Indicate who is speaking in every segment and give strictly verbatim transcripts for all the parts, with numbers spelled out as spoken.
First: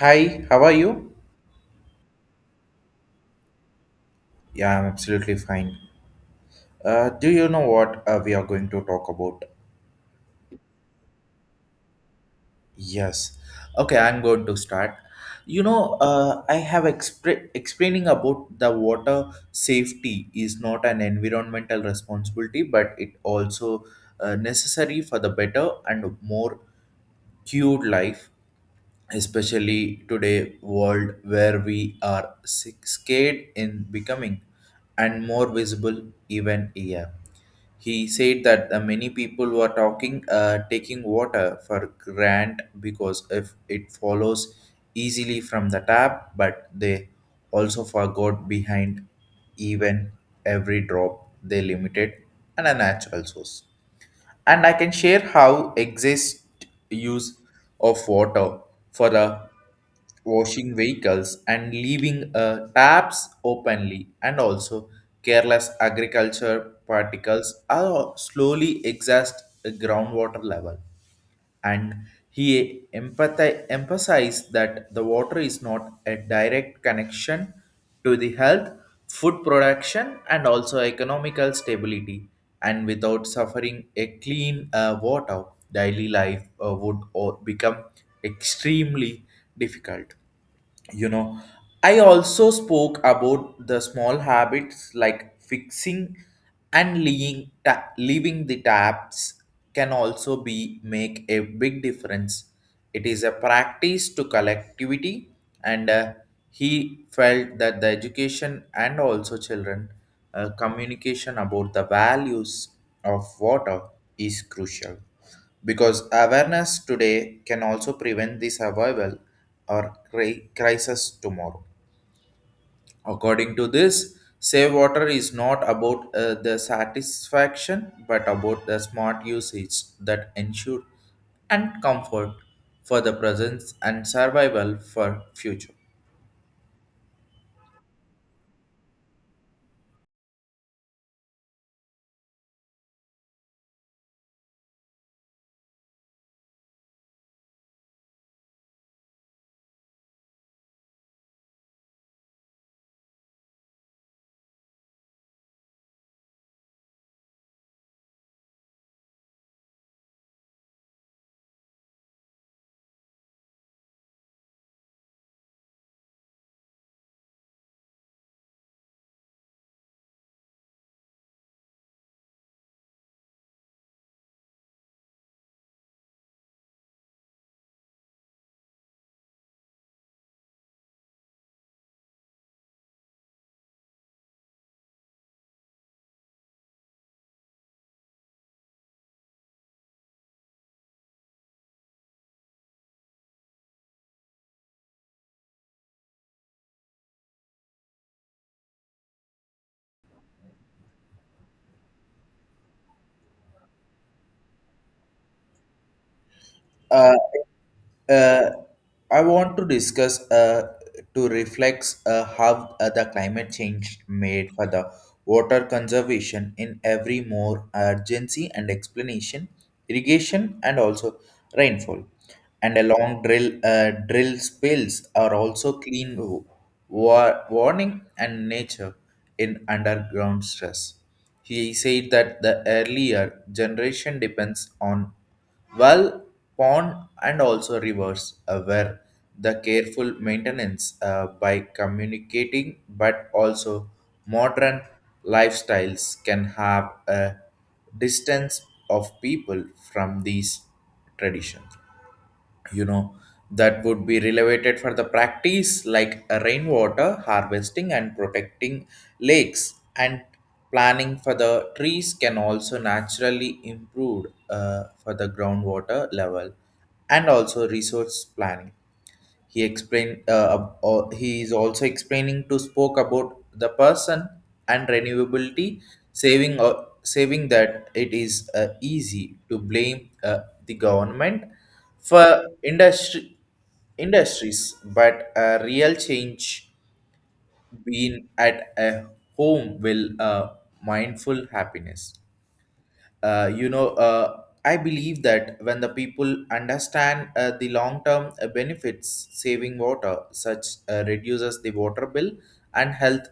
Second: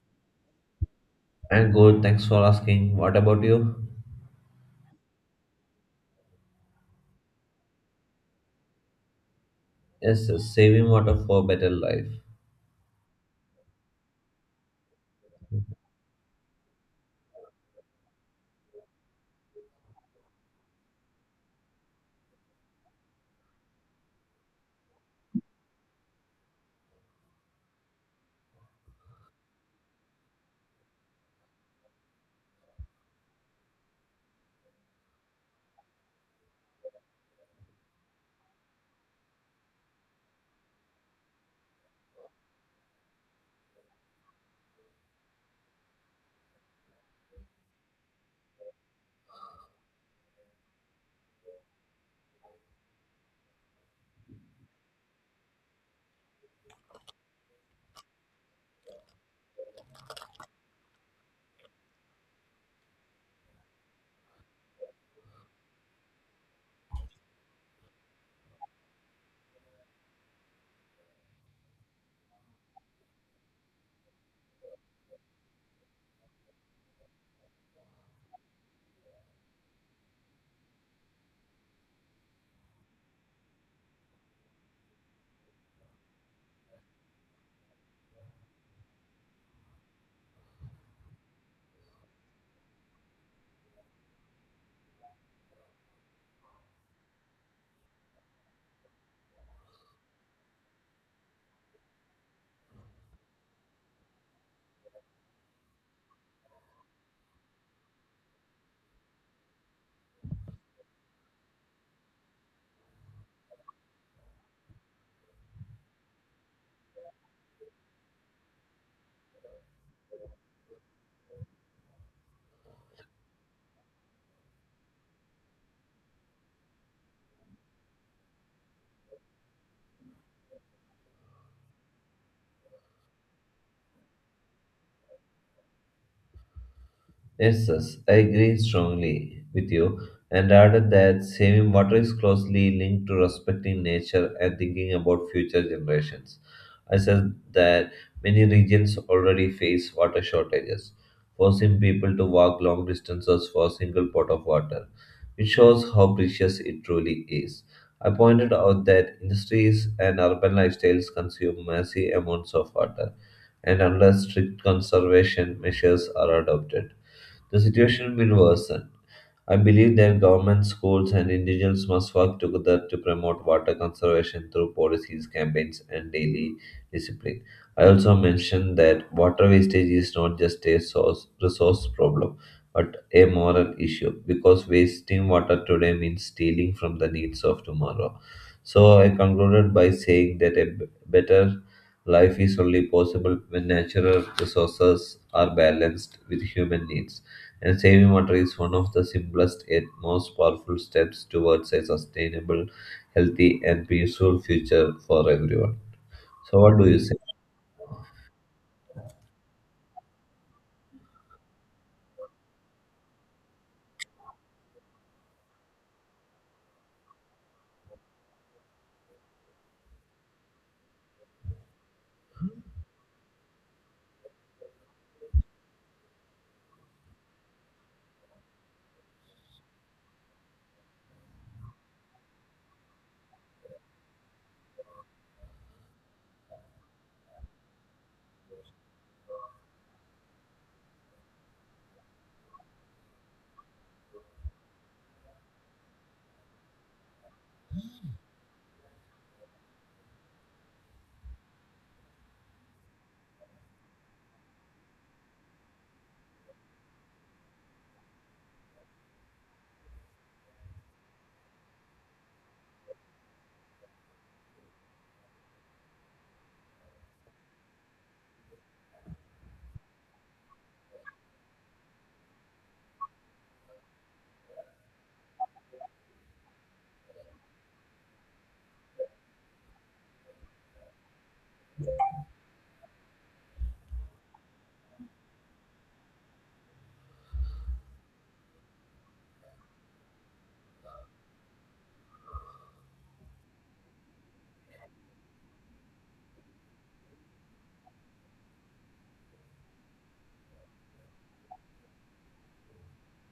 Speaker 1: Hi, how are you?
Speaker 2: I'm good, thanks for asking. What about you?
Speaker 1: Yeah, I'm absolutely fine. Uh, do you know what uh, we are going to talk about?
Speaker 2: Yes, yes, saving water for better life.
Speaker 1: Yes. Okay, I'm going to start. You know, uh, I have expre- explaining about the water safety is not an environmental responsibility, but it also uh, necessary for the better and more cured life, especially today world where we are sick, scared in becoming and more visible even here. He said that uh, many people were talking, uh, taking water for grant because if it follows easily from the tap, but they also forgot behind even every drop they limited and a natural source, and I can share how exist use of water for the washing vehicles and leaving uh, taps openly, and also careless agriculture particles are slowly exhaust the groundwater level. And he empathi- emphasized that the water is not a direct connection to the health, food production, and also economical stability. And without suffering a clean uh, water, daily life uh, would o- become extremely difficult, you know I also spoke about the small habits like fixing and leaving, ta- leaving the taps can also be make a big difference. It is a practice to collectivity, and uh, he felt that the education and also children uh, communication about the values of water is crucial because awareness today can also prevent the survival or cri- crisis tomorrow. According to this, save water is not about uh, the satisfaction but about the smart usage that ensure and comfort for the presence and survival for future.
Speaker 2: Yes, yes, I agree strongly with you and added that saving water is closely linked to respecting nature and thinking about future generations. I said that many regions already face water shortages, forcing people to walk long distances for a single pot of water, which shows how precious it truly is. I pointed out that industries and urban lifestyles consume massive amounts of water, and unless strict conservation measures are adopted, the situation will worsen. I believe that government, schools, and individuals must work together to promote water conservation through policies, campaigns, and daily discipline. I also mentioned that water wastage is not just a source, resource problem, but a moral issue because wasting water today means stealing from the needs of tomorrow. So I concluded by saying that a b- better life is only possible when natural resources are balanced with human needs and saving water is one of the simplest yet most powerful steps towards a sustainable, healthy, and peaceful future for everyone. So, what do you say?
Speaker 1: Uh, I want to discuss uh, to reflect uh, how uh, the climate change made for the water conservation in every more urgency and explanation, irrigation, and also rainfall. And along drill uh, drill spills are also clean war- warning and nature in underground stress. He said that the earlier generation depends on well, pond, and also rivers uh, where the careful maintenance uh, by communicating, but also modern lifestyles can have a distance of people from these traditions. You know that would be relevated for the practice like rainwater harvesting and protecting lakes, and planning for the trees can also naturally improve uh, for the groundwater level and also resource planning, he explained. Uh, uh, he is also explaining to spoke about the person and renewability, saving uh, saving that it is uh, easy to blame uh, the government for industry industries, but a real change being at a home will uh, mindful happiness. Uh, you know, uh, I believe that when the people understand uh, the long-term uh, benefits, saving water such uh, reduces the water bill and health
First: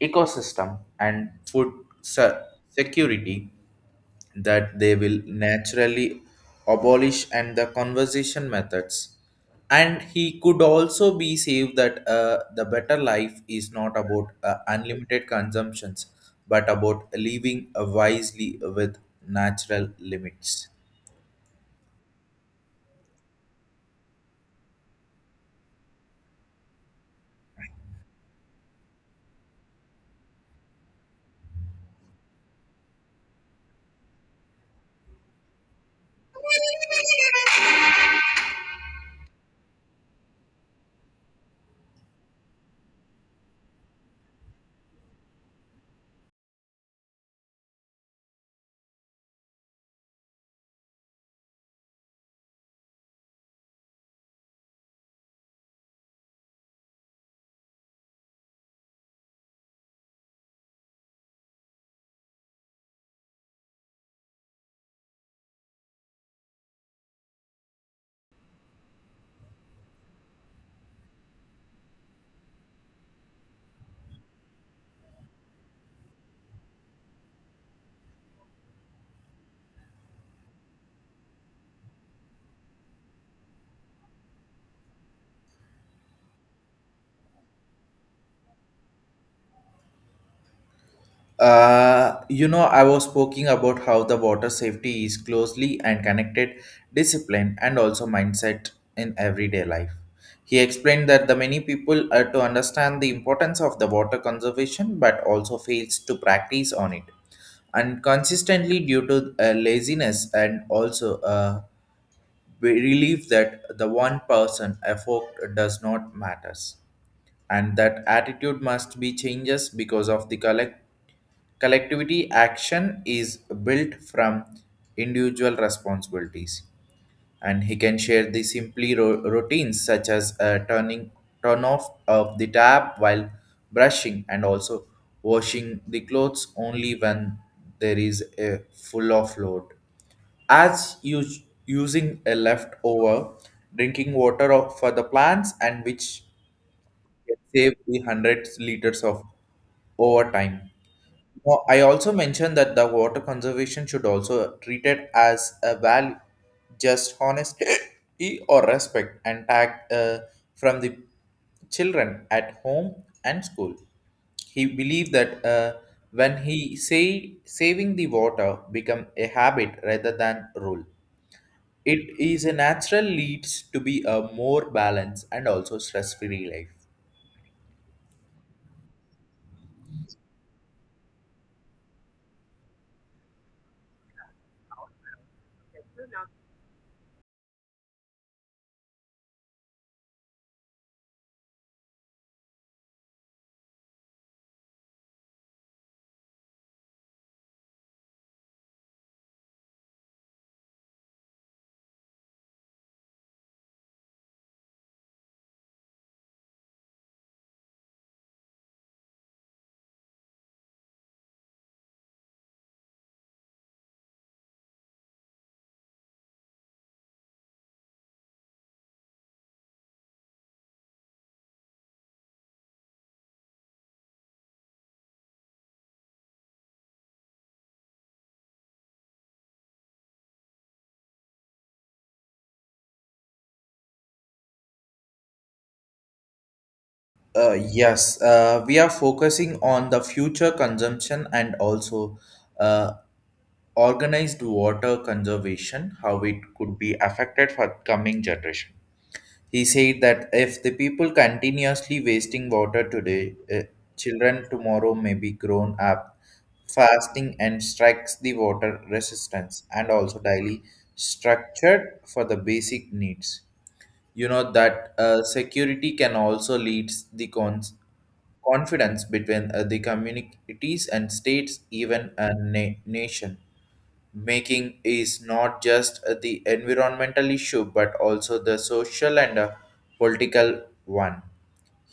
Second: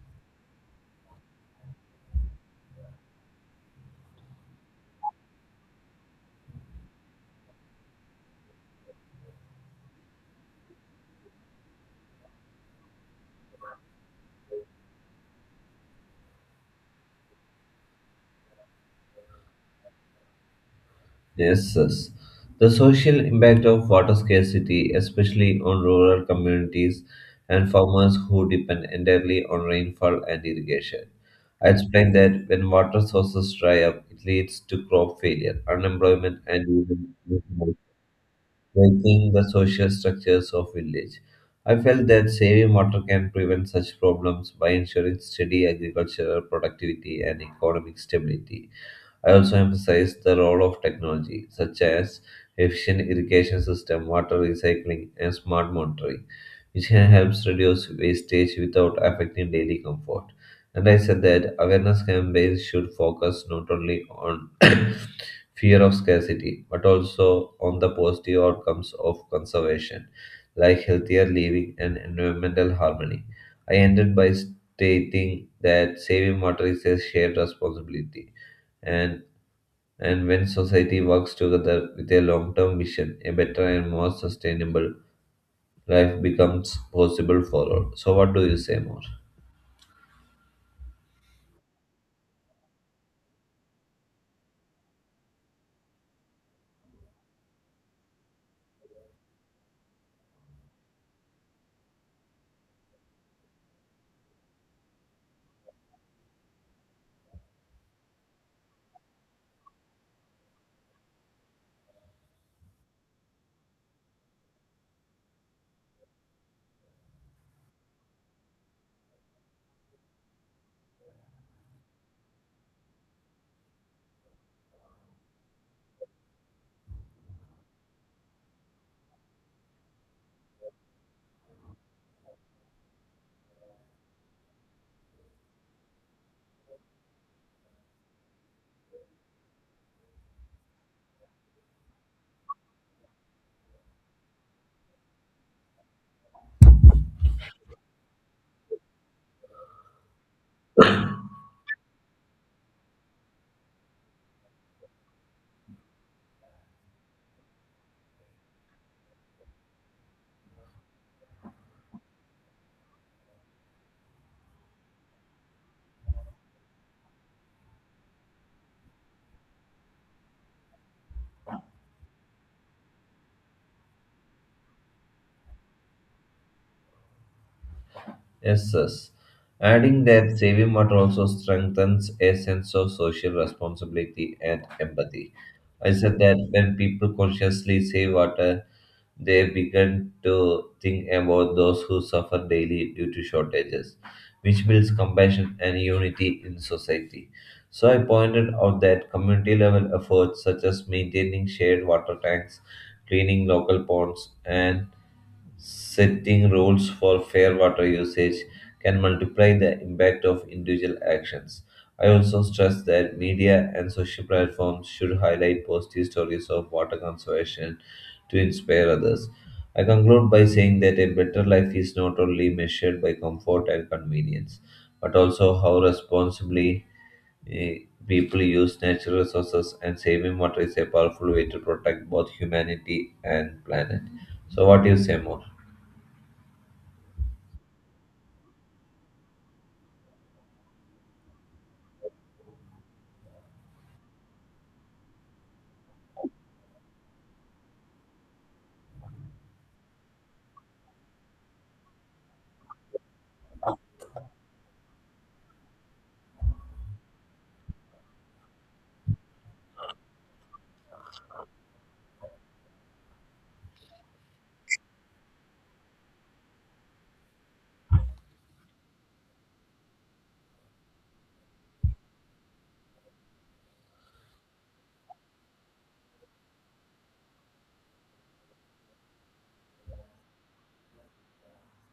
Speaker 1: ecosystem and food se- security, that they will naturally abolish and the conversation methods. And he could also be saved that uh, the better life is not about uh, unlimited consumptions but about living uh, wisely with natural limits.
Speaker 2: Yes, yes. The social impact of water scarcity, especially on rural communities and farmers who depend entirely on rainfall and irrigation. I explained that when water sources dry up, it leads to crop failure, unemployment, and even breaking the social structures of village. I felt that saving water can prevent such problems by ensuring steady agricultural productivity and economic stability. I also emphasized the role of technology, such as efficient irrigation system, water recycling, and smart monitoring, which can help reduce wastage without affecting daily comfort. And I said that awareness campaigns should focus not only on fear of scarcity, but also on the positive outcomes of conservation, like healthier living and environmental harmony. I ended by stating that saving water is a shared responsibility, and and when society works together with a long-term vision, a better and more sustainable life becomes possible for all. So, what do you say more?
Speaker 1: Uh, you know, I was speaking about how the water safety is closely and connected discipline and also mindset in everyday life. He explained that the many people are to understand the importance of the water conservation but also fails to practice on it and consistently due to uh, laziness, and also uh, we relieve that the one person effort does not matters, and that attitude must be changes because of the collect collectivity action is built from individual responsibilities. And he can share the simply ro- routines such as uh, turning turn off of the tap while brushing, and also washing the clothes only when there is a full of load, as us- using a leftover drinking water of- for the plants, and which can save the hundreds liters of over time. Now, I also mentioned that the water conservation should also treated as a value, just honesty or respect, and tagged uh, from the children at home and school. He believed that uh, when he say saving the water become a habit rather than rule. It is a natural leads to be a more balanced and also stress-free life.
Speaker 2: Yes, yes. Adding that saving water also strengthens a sense of social responsibility and empathy. I said that when people consciously save water, they begin to think about those who suffer daily due to shortages, which builds compassion and unity in society. So I pointed out that community level efforts such as maintaining shared water tanks, cleaning local ponds, and setting rules for fair water usage can multiply the impact of individual actions. I also stress that media and social platforms should highlight positive stories of water conservation to inspire others. I conclude by saying that a better life is not only measured by comfort and convenience, but also how responsibly eh, people use natural resources, and saving water is a powerful way to protect both humanity and planet. So, what do you say more?
Speaker 1: Uh, yes, uh, we are focusing on the future consumption and also uh, organized water conservation, how it could be affected for coming generation. He said that if the people continuously wasting water today, uh, children tomorrow may be grown up fasting and strikes the water resistance and also daily structured for the basic needs. You know that uh, security can also lead the cons- confidence between uh, the communities and states, even a na- nation making is not just the environmental issue but also the social and uh, political one.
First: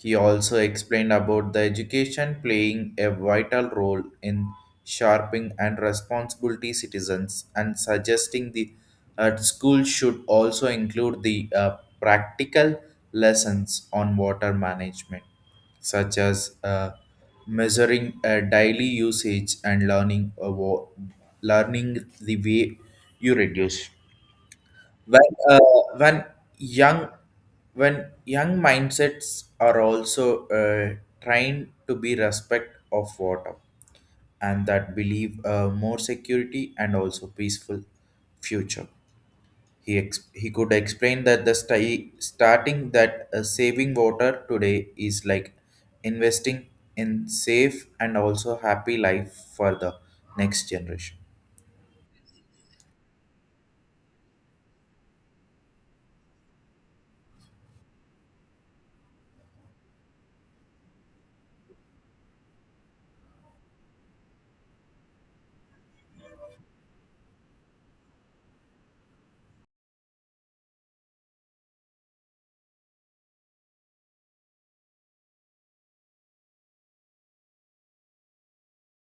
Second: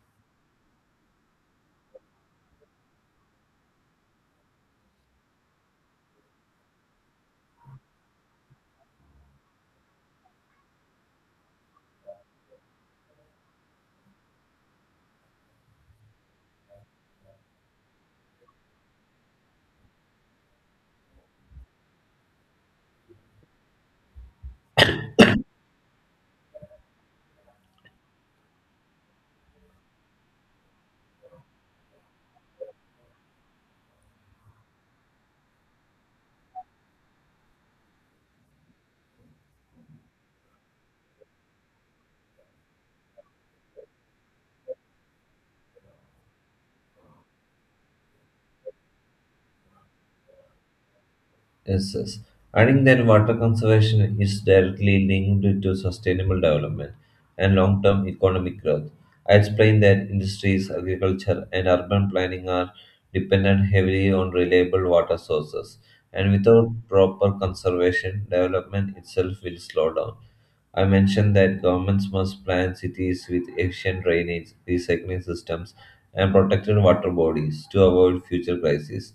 Speaker 1: He also explained about the education playing a vital role in sharping and responsibility citizens, and suggesting the uh, school should also include the uh, practical lessons on water management such as uh, measuring uh, daily usage and learning a wa- learning the way you reduce when uh, when young when young mindsets are also uh, trained to be respect of water, and that believe uh, more security and also peaceful future. He ex- he could explain that the sti- starting that uh, saving water today is like investing in safe and also happy life for the next generation.
Speaker 2: Yes, yes. I think that water conservation is directly linked to sustainable development and long term economic growth. I explained that industries, agriculture, and urban planning are dependent heavily on reliable water sources, and without proper conservation, development itself will slow down. I mentioned that governments must plan cities with efficient drainage, recycling systems, and protected water bodies to avoid future crises.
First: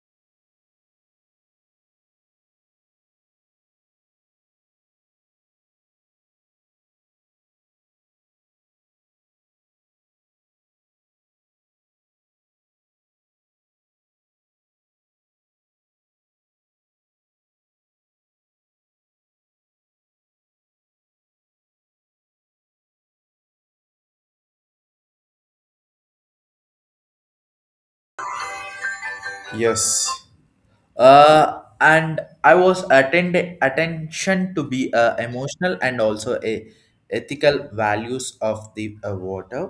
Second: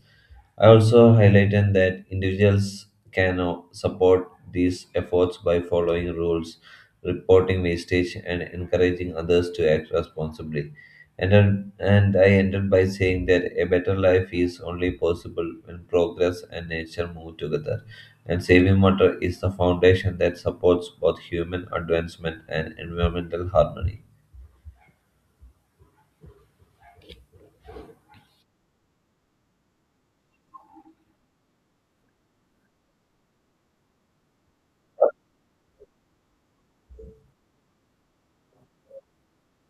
Speaker 2: I also highlighted that individuals can o- support these efforts by following rules, reporting wastage, and encouraging others to act responsibly. And, then- and I ended by saying that a better life is only possible when progress and nature move together and saving water is the foundation that supports both human advancement and environmental harmony.
Speaker 1: Yes, uh, and I was attend attention to be uh, emotional and also a ethical values of the uh, water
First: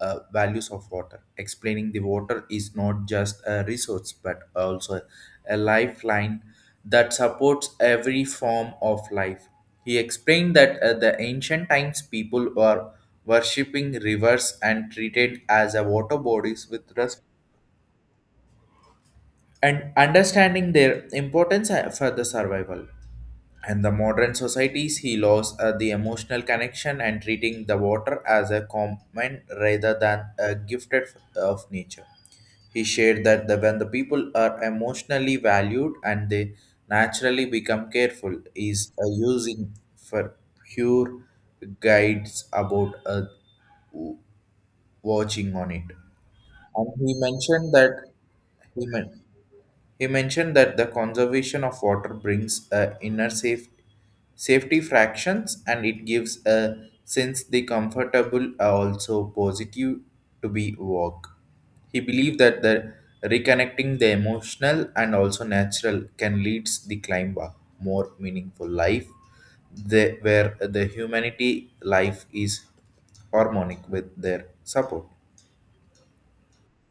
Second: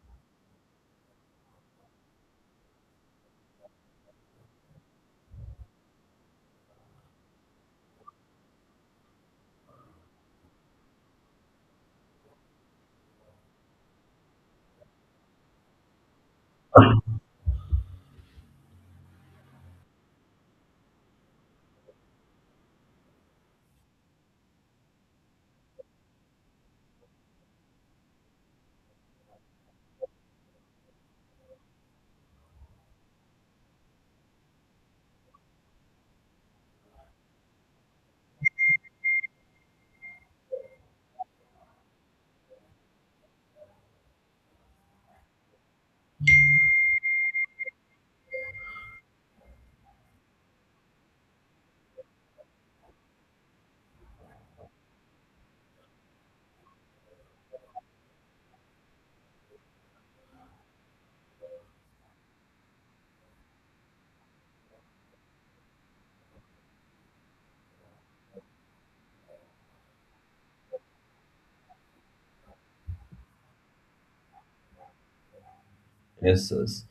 Speaker 1: uh, values of water explaining the water is not just a resource but also a lifeline that supports every form of life. He explained that uh, the ancient times people were worshipping rivers and treated as a water bodies with respect and understanding their importance uh, for the survival. And the modern societies, he lost uh, the emotional connection and treating the water as a common rather than a gifted f- of nature. He shared that the, when the people are emotionally valued and they naturally become careful, is uh, using for pure guides about uh, w- watching on it. And he mentioned that he meant. He mentioned that the conservation of water brings a inner safe, safety fractions, and it gives a sense the comfortable are also positive to be work. He believed that the reconnecting the emotional and also natural can lead the climb a more meaningful life, the, where the humanity life is harmonic with their support.
Speaker 2: Yes, yes.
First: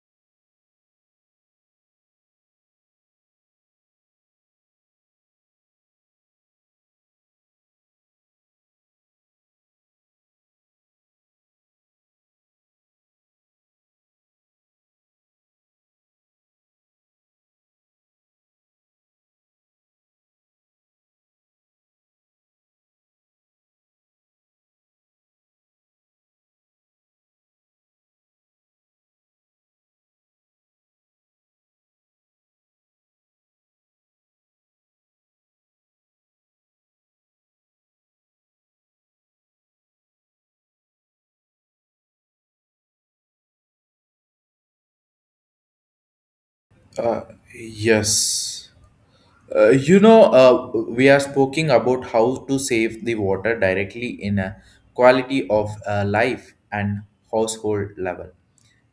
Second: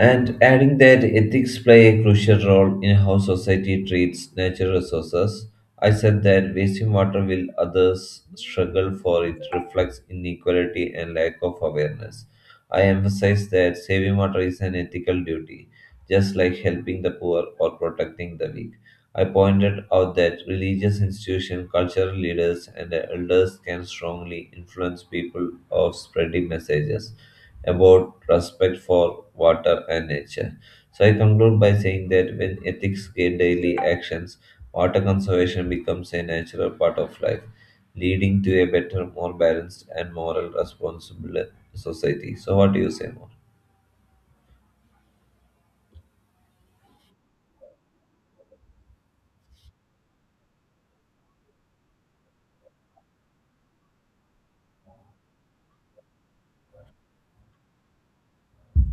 Speaker 2: And adding that ethics play a crucial role in how society treats natural resources, I said that wasting water while others struggle for it reflects inequality and lack of awareness. I emphasize that saving water is an ethical duty, just like helping the poor or protecting the weak. I pointed out that religious institutions, cultural leaders, and elders can strongly influence people of spreading messages about respect for water and nature. So I conclude by saying that when ethics guide daily actions, water conservation becomes a natural part of life, leading to a better, more balanced, and moral responsible society. So what do you say more?
Speaker 1: Uh, yes. Uh, you know, uh, we are speaking about how to save the water directly in a quality of uh, life and household level.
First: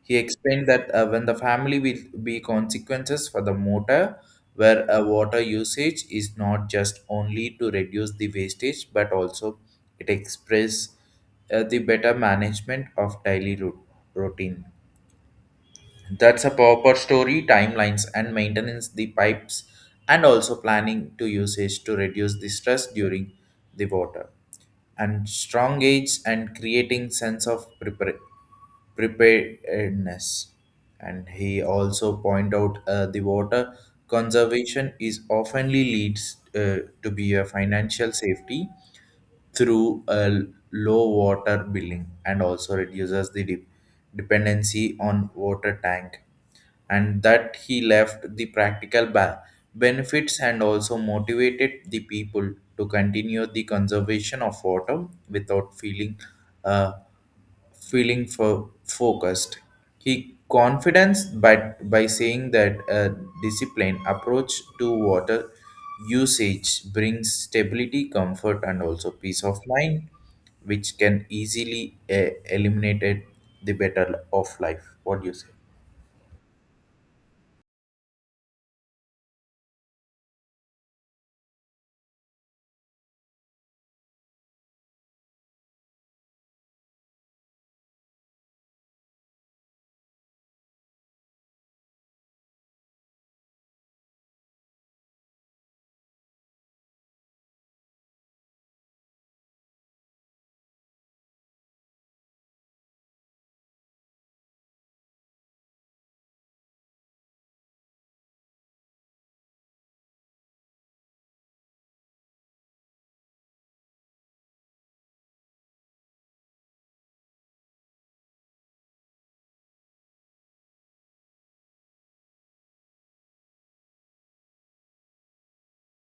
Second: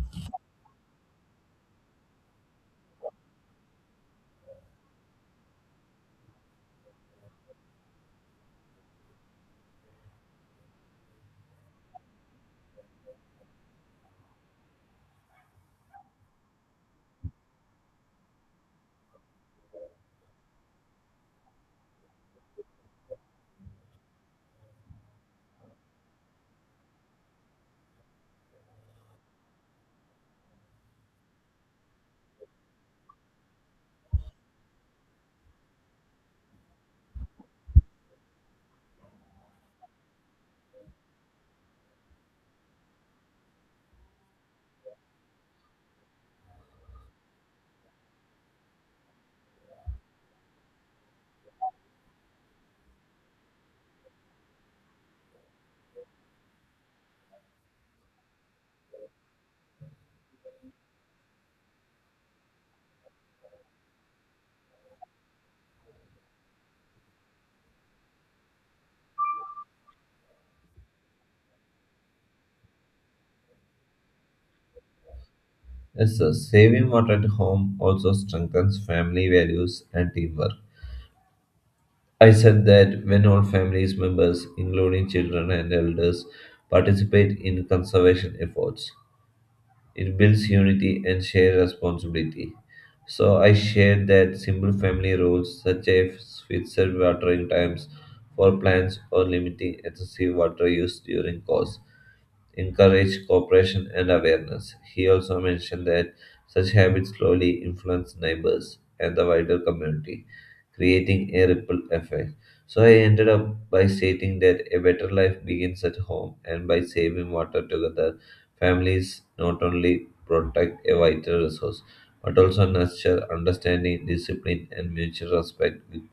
Speaker 1: He explained that uh, when the family will be consequences for the motor, where uh, water usage is not just only to reduce the wastage, but also it express uh, the better management of daily rou- routine. That's a proper story, timelines, and maintenance the pipes, and also planning to usage to reduce the stress during the water. And strong age and creating sense of prepar- preparedness. And he also point out uh, the water conservation is oftenly leads uh, to be a financial safety through a low water billing and also reduces the de- dependency on water tank. And that he left the practical ba- benefits, and also motivated the people to continue the conservation of water without feeling uh, feeling for focused. He confidence but by saying that a disciplined approach to water usage brings stability, comfort, and also peace of mind, which can easily uh, eliminate the better of life. What do you say?
Speaker 2: Yes, sir. Saving water at home also strengthens family values and teamwork. I said that when all families members, including children and elders, participate in conservation efforts, it builds unity and shared responsibility. So I shared that simple family rules, such as fixed watering times for plants or limiting excessive water use during course, encourage cooperation and awareness. He also mentioned that such habits slowly influence neighbors and the wider community, creating a ripple effect. So I ended up by stating that a better life begins at home, and by saving water together, families not only protect a vital resource but also nurture understanding, discipline, and mutual respect with-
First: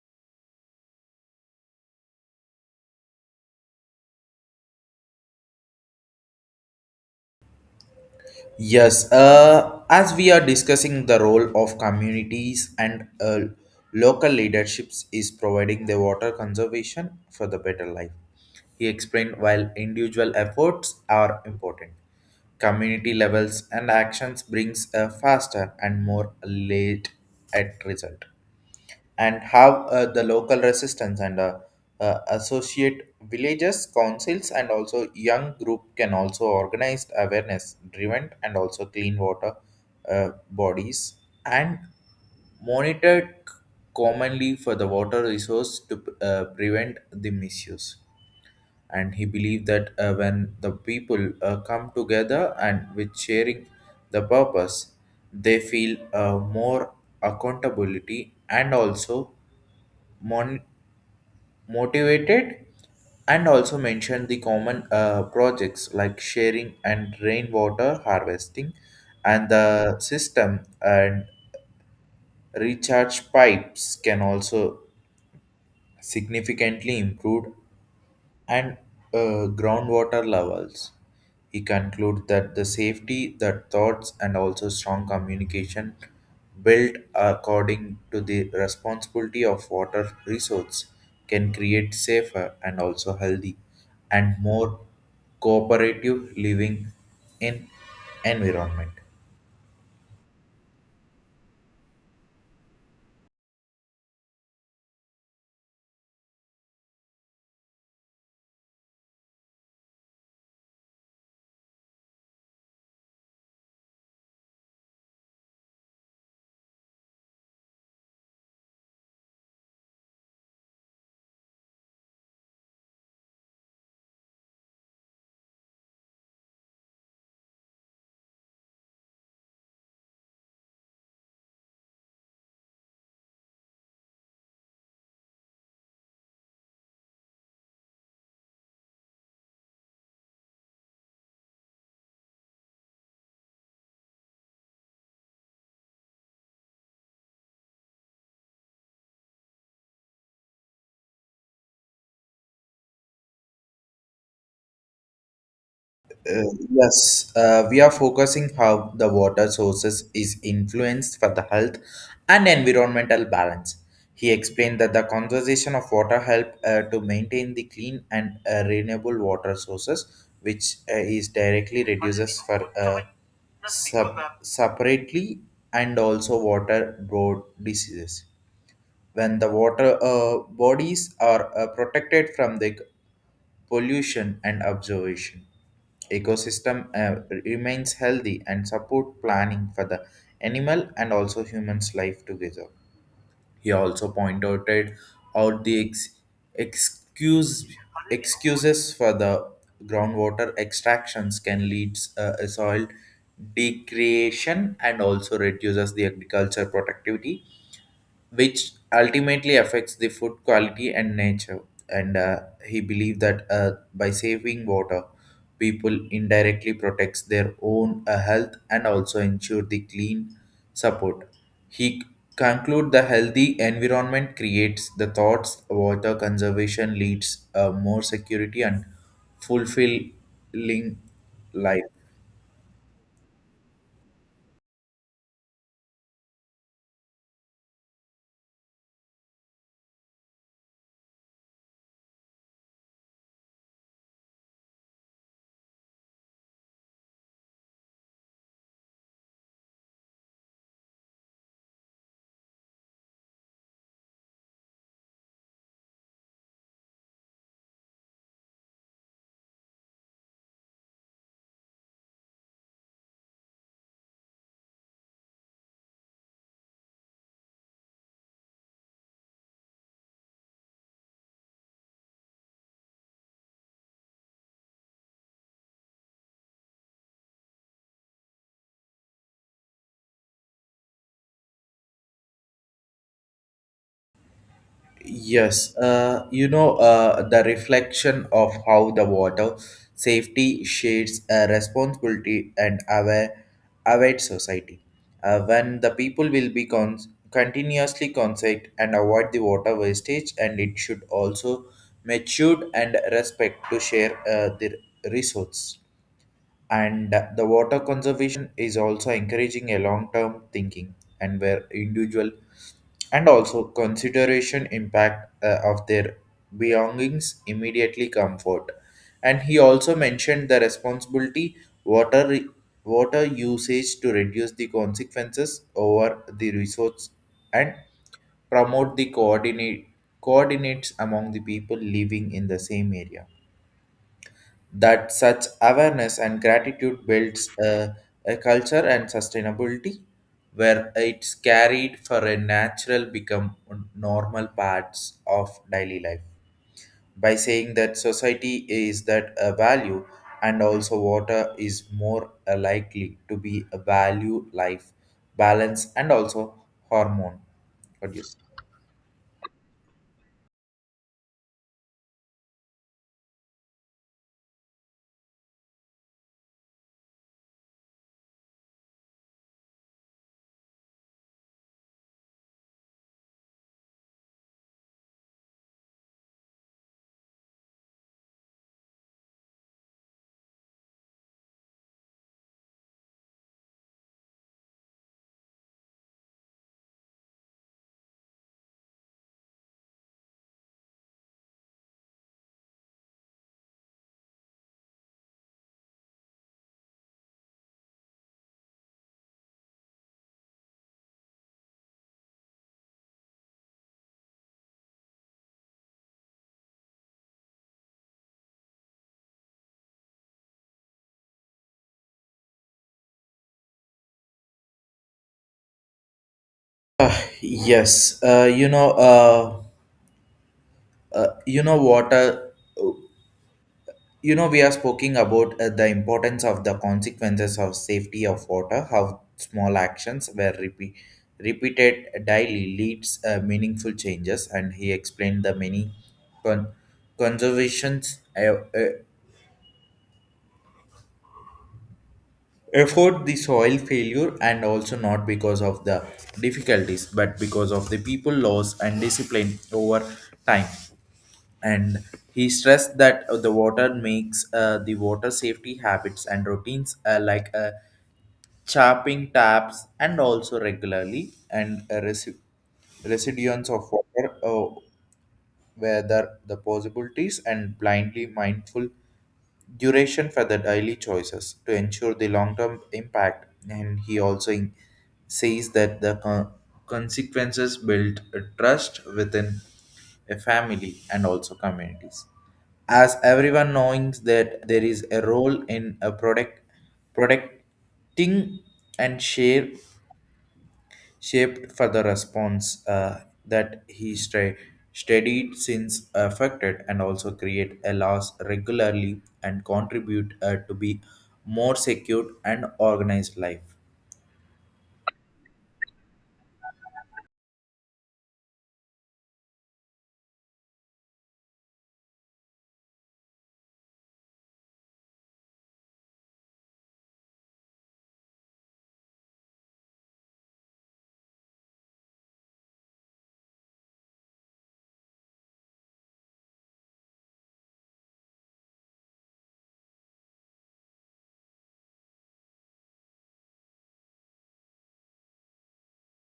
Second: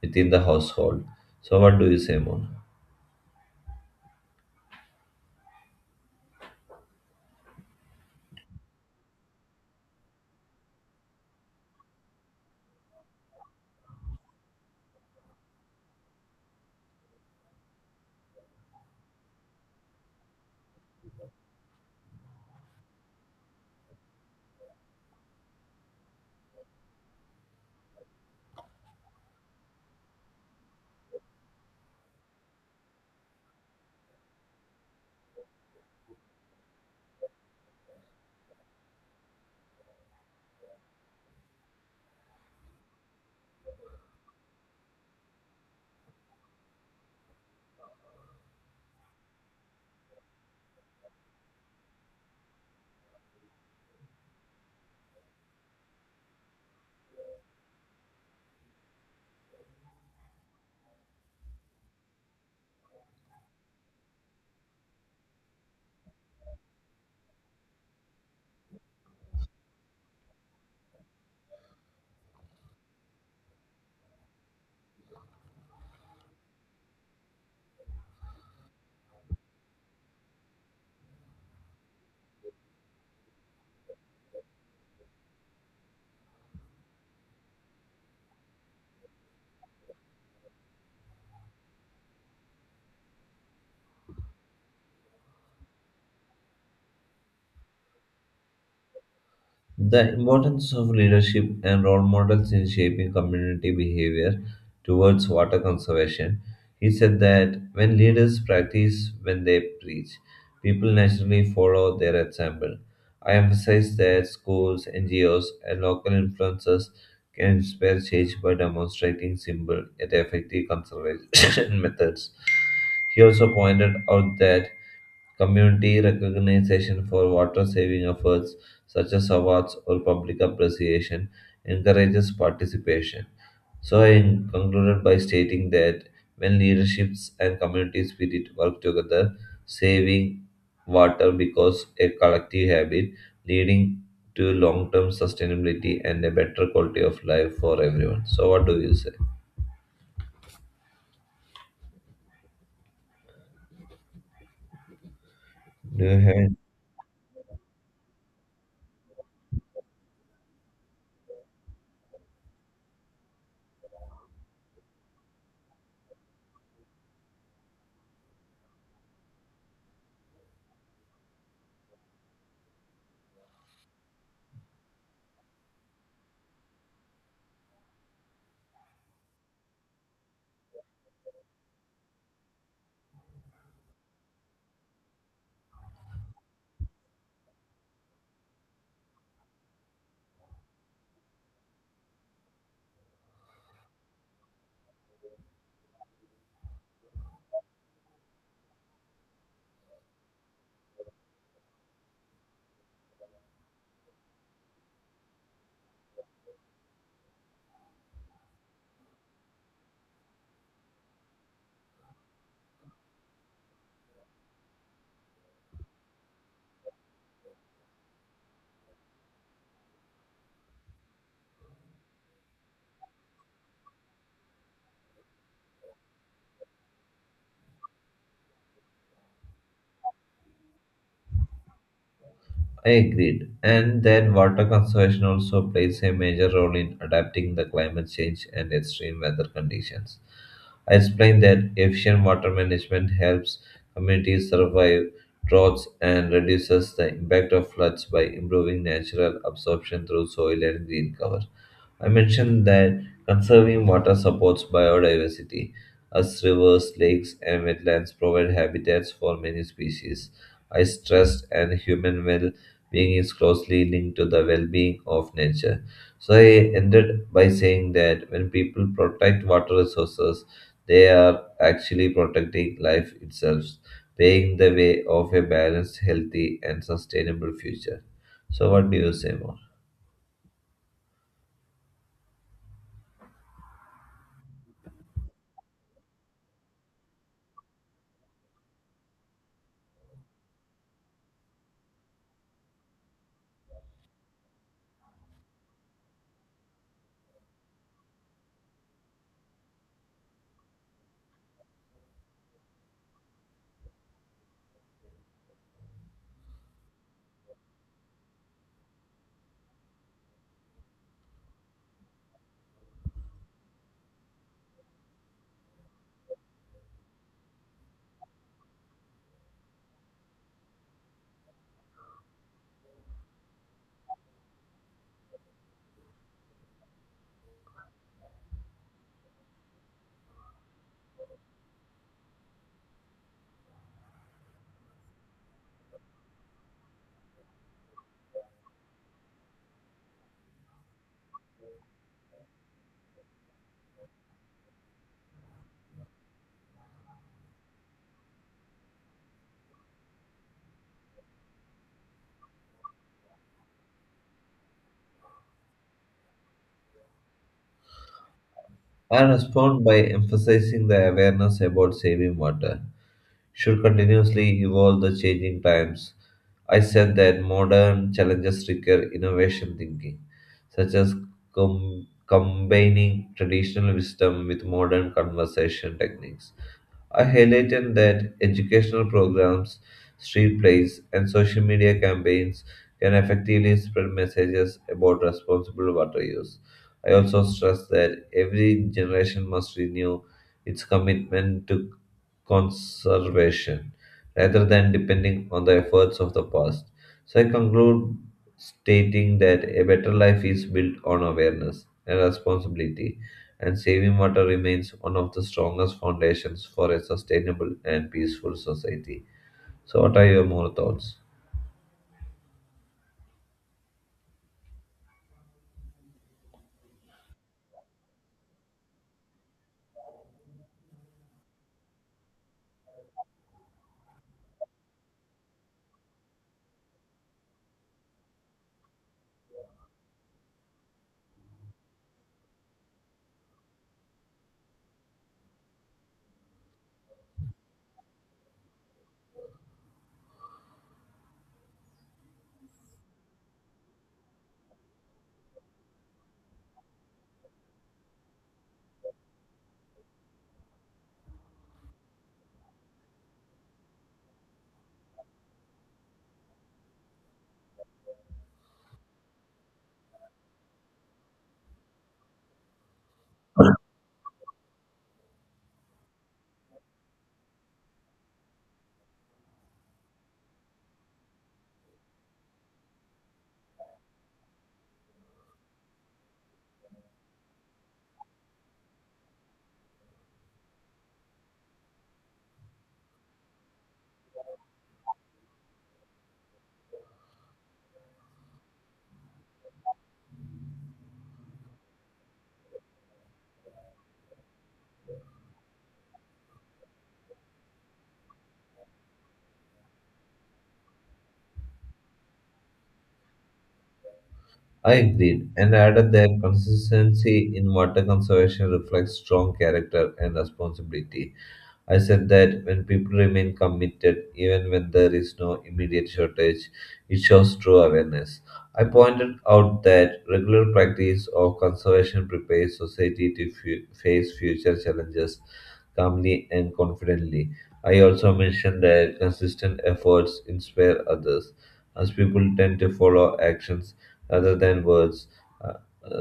Speaker 2: within the household. So, what do you say more?
Speaker 1: Yes, uh, as we are discussing the role of communities and uh, local leaderships is providing the water conservation for the better life. He explained while individual efforts are important, community levels and actions brings a faster and more late at result, and have uh, the local resistance and uh, uh, associate villages councils and also young group can also organize awareness driven and also clean water uh, bodies, and monitored commonly for the water resource to uh, prevent the misuse. And he believed that uh, when the people uh, come together and with sharing the purpose, they feel uh, more accountability and also mon- motivated, and also mention the common uh, projects like sharing and rainwater harvesting and the system and recharge pipes can also significantly improve and uh, groundwater levels. He concludes that the safety, the thoughts, and also strong communication built according to the responsibility of water resource can create safer and also healthy and more cooperative living in environment.
Speaker 2: The importance of leadership and role models in shaping community behavior towards water conservation. He said that when leaders practice when they preach, people naturally follow their example. I emphasize that schools, N G Os, and local influencers can inspire change by demonstrating simple yet effective conservation methods. He also pointed out that community recognition for water saving efforts, such as awards or public appreciation, encourages participation. So, I concluded by stating that when leaderships and community spirit work together, saving water becomes a collective habit, leading to long term sustainability and a better quality of life for everyone. So, what do you say? Do you
Speaker 1: Uh,
Speaker 2: have
Speaker 1: yes, uh, we are focusing how the water sources is influenced for the health and environmental balance. He explained that the conservation of water help uh, to maintain the clean and uh, renewable water sources, which uh, is directly reduces for uh, sub- separately and also water borne diseases when the water uh, bodies are uh, protected from the pollution and observation. Ecosystem uh, remains healthy and support planning for the animal and also humans life together. He also pointed out the ex- excuse excuses for the groundwater extractions can lead uh, a soil degradation and also reduces the agriculture productivity, which ultimately affects the food quality and nature. And uh, He believed that uh, by saving water, people indirectly protects their own uh, health and also ensure the clean support. He conclude the healthy environment creates the thoughts water conservation leads uh, more security and fulfilling life.
Speaker 2: I agreed. And then water conservation also plays a major role in adapting the climate change and extreme weather conditions. I explained that efficient water management helps communities survive droughts and reduces the impact of floods by improving natural absorption through soil and green cover. I mentioned that conserving water supports biodiversity, as rivers, lakes, and wetlands provide habitats for many species. I stressed and human well being is closely linked to the well being of nature. So I ended by saying that when people protect water resources, they are actually protecting life itself, paving the way of a balanced, healthy, and sustainable future. So, what do you say more?
Speaker 1: Yes, uh, you know, uh, the reflection of how the water safety shades a responsibility and aware, aware society. Uh, when the people will be con- continuously considerate and avoid the water wastage, and it should also matured and respect to share uh, the resource. And the water conservation is also encouraging a long-term thinking and where individual and also consideration impact uh, of their belongings immediately comfort, and he also mentioned the responsibility water re- water usage to reduce the consequences over the resource and promote the coordinate coordinates among the people living in the same area, that such awareness and gratitude builds a, a culture and sustainability where it's carried for a natural become normal parts of daily life, by saying that society is that a value and also water is more uh, likely to be a value life balance and also hormone. What do you say?
Speaker 2: I respond by emphasizing the awareness about saving water should continuously evolve the changing times. I said that modern challenges require innovation thinking, such as com- combining traditional wisdom with modern conversation techniques. I highlighted that educational programs, street plays, and social media campaigns can effectively spread messages about responsible water use. I also stressed that every generation must renew its commitment to conservation rather than depending on the efforts of the past. So I conclude stating that a better life is built on awareness and responsibility and saving water remains one of the strongest foundations for a sustainable and peaceful society. So, what are your more thoughts?
Speaker 1: Uh, yes, uh, you know, uh, uh, you know, Water. you know we are speaking about uh, the importance of the consequences of safety of water, how small actions were repeat, repeated daily leads uh, meaningful changes. And he explained the many con- conservations uh, uh, effort the soil failure and also not because of the difficulties but because of the people loss and discipline over time. And he stressed that uh, the water makes uh, the water safety habits and routines uh, like uh, chapping taps and also regularly and a resi- residues of water, uh, whether the possibilities and blindly mindful duration for the daily choices to ensure the long-term impact. And he also in- says that the co- consequences build a trust within a family and also communities, as everyone knowing that there is a role in a product protecting and share shaped for the response, uh, that he stra- studied since affected and also create a loss regularly and contribute uh, to be more secure and organized life.
Speaker 2: I agreed and added that consistency in water conservation reflects strong character and responsibility. I said that when people remain committed, even when there is no immediate shortage, it shows true awareness. I pointed out that regular practice of conservation prepares society to fu- face future challenges calmly and confidently. I also mentioned that consistent efforts inspire others, as people tend to follow actions rather than words. uh,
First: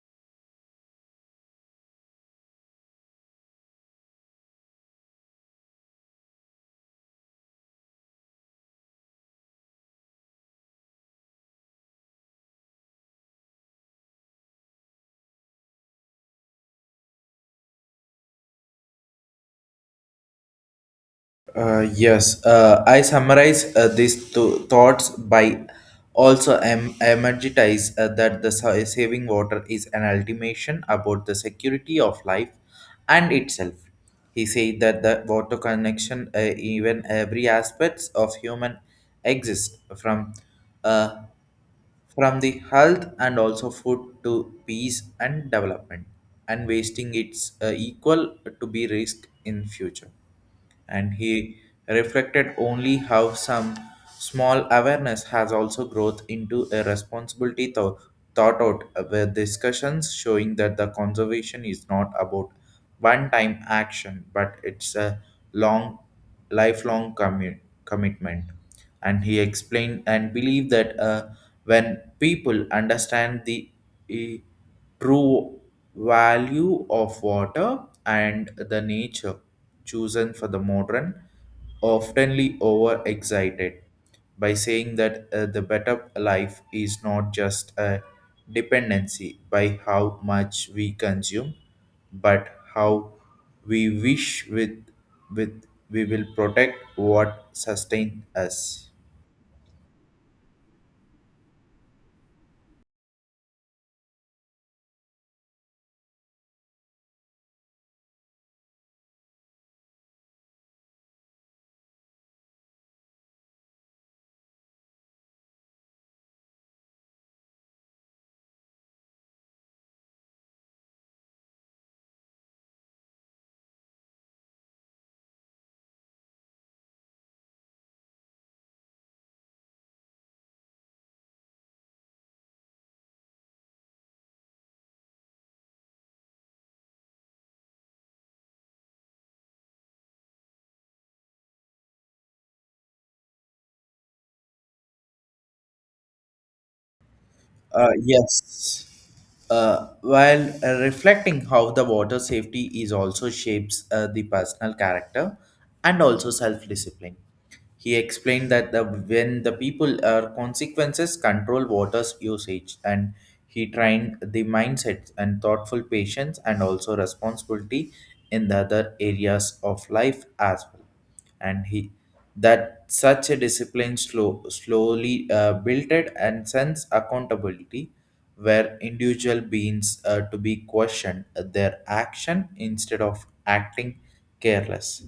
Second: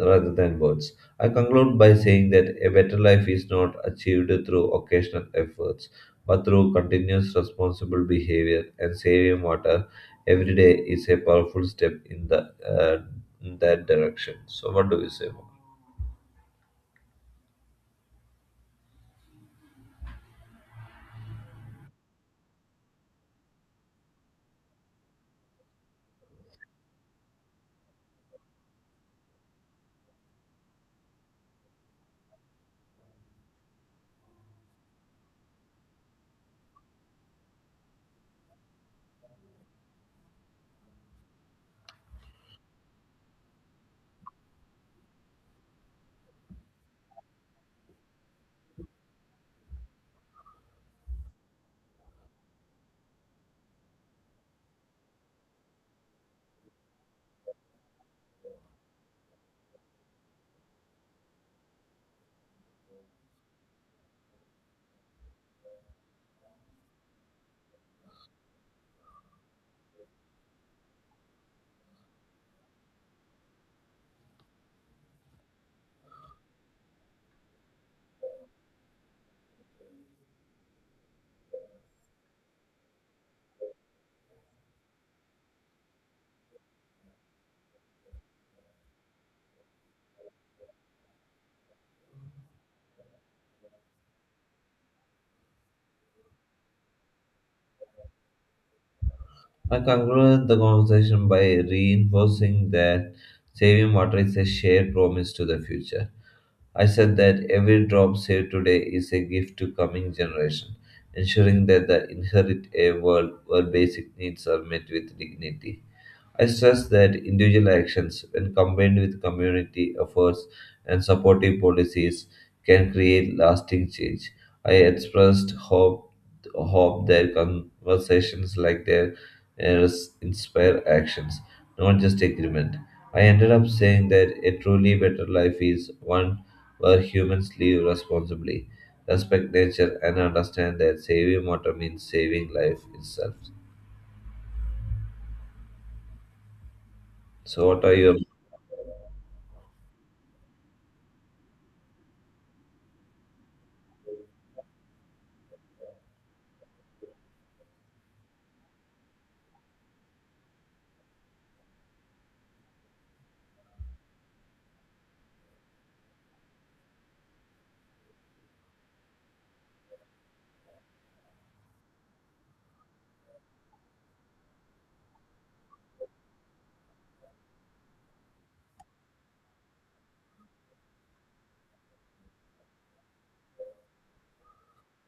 Speaker 2: rather than words. I conclude by saying that a better life is not achieved through occasional efforts, but through continuous responsible behavior and saving water every day is a powerful step in, the, uh, in that direction. So, what do you say more?
Speaker 1: Uh, yes, uh, I summarize uh, these two thoughts by also em- emphasize uh, that the sa- saving water is an ultimation about the security of life and itself. He said that the water connection, uh, even every aspects of human exist from uh, from the health and also food to peace and development, and wasting its uh, equal to be risk in future. And he reflected only how some small awareness has also growth into a responsibility tho- thought out, where discussions showing that the conservation is not about one time action but it's a long lifelong commi- commitment. And he explained and believed that uh, when people understand the eh, true value of water and the nature chosen for the modern, oftenly overexcited, by saying that uh, the better life is not just a dependency by how much we consume, but how we wish with, with we will protect what sustains us.
Speaker 2: I conclude the conversation by reinforcing that saving water is a shared promise to the future. I said that every drop saved today is a gift to coming generation, ensuring that the inherit a world where basic needs are met with dignity. I stress that individual actions, when combined with community efforts and supportive policies, can create lasting change. I expressed hope, hope that conversations like theirs inspire actions, not just agreement. I ended up saying that a truly better life is one where humans live responsibly, respect nature, and understand that saving water means saving life itself. So, what
Speaker 1: Uh,
Speaker 2: are your
Speaker 1: yes. Uh, while uh, reflecting how the water safety is also shapes uh, the personal character and also self-discipline. He explained that the, when the people are consequences control water's usage and he trained the mindset and thoughtful patience and also responsibility in the other areas of life as well. And he, that such a discipline slow, slowly uh, built it and sense accountability where individual beings uh, to be questioned their action instead of acting careless.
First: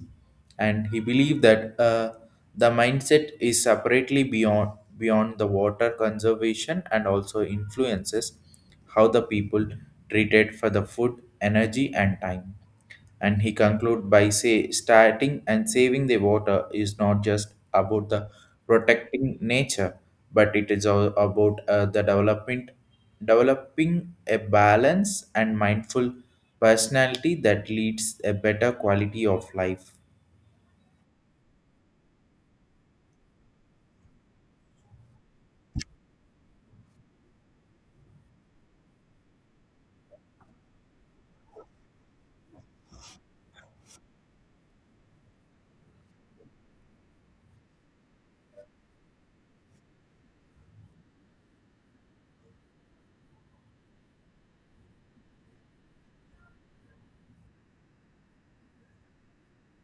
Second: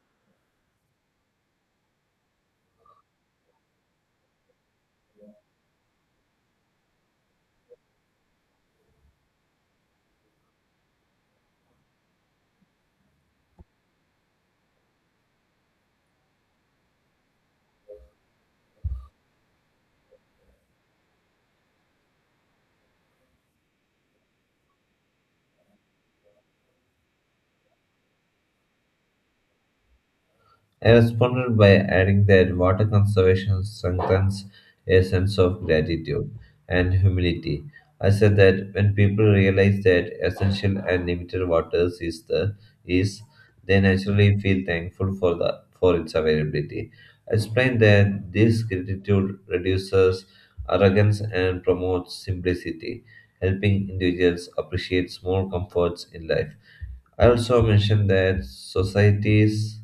Speaker 1: And he believed that uh, the mindset is separately beyond beyond the water conservation and also influences how the people treated for the food energy and time. And he conclude by say starting and saving the water is not just about the protecting nature, but it is all about uh, the development, developing a balance and mindful personality that leads a better quality of life.
Speaker 2: I responded by adding that water conservation strengthens a sense of gratitude and humility. I said that when people realize that essential and limited water is the is, they naturally feel thankful for the for its availability. I explained that this gratitude reduces arrogance and promotes simplicity, helping individuals appreciate small comforts in life. I also mentioned that societies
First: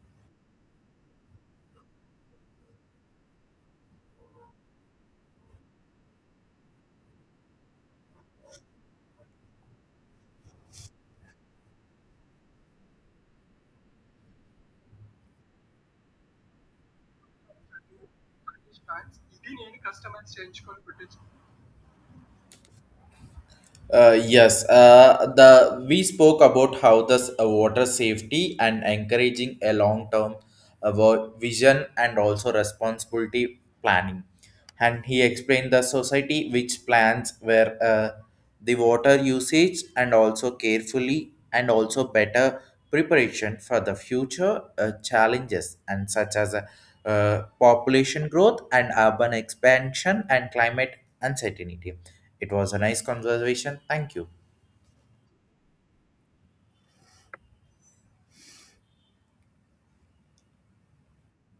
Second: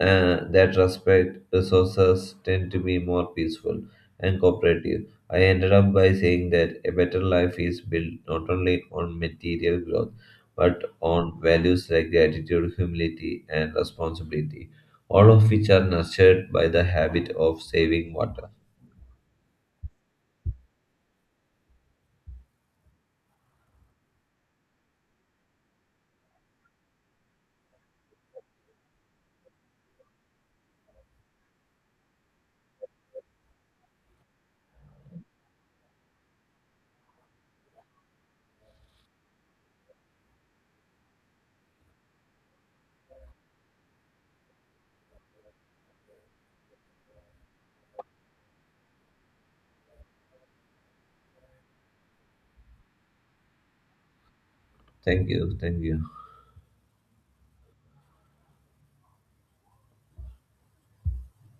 Speaker 2: uh, that respect resources tend to be more peaceful and cooperative. I ended up by saying that a better life is built not only on material growth but on values like gratitude, humility, and responsibility, all of which are nurtured by the habit of saving water.
Speaker 1: Uh, yes, uh, the we spoke about how the uh, water safety and encouraging a long-term uh, vo- vision and also responsibility planning, and he explained the society which plans where uh, the water usage and also carefully and also better preparation for the future uh, challenges and such as uh, uh, population growth and urban expansion and climate uncertainty. It was a nice conversation. Thank you.
Speaker 2: Thank you. Thank you.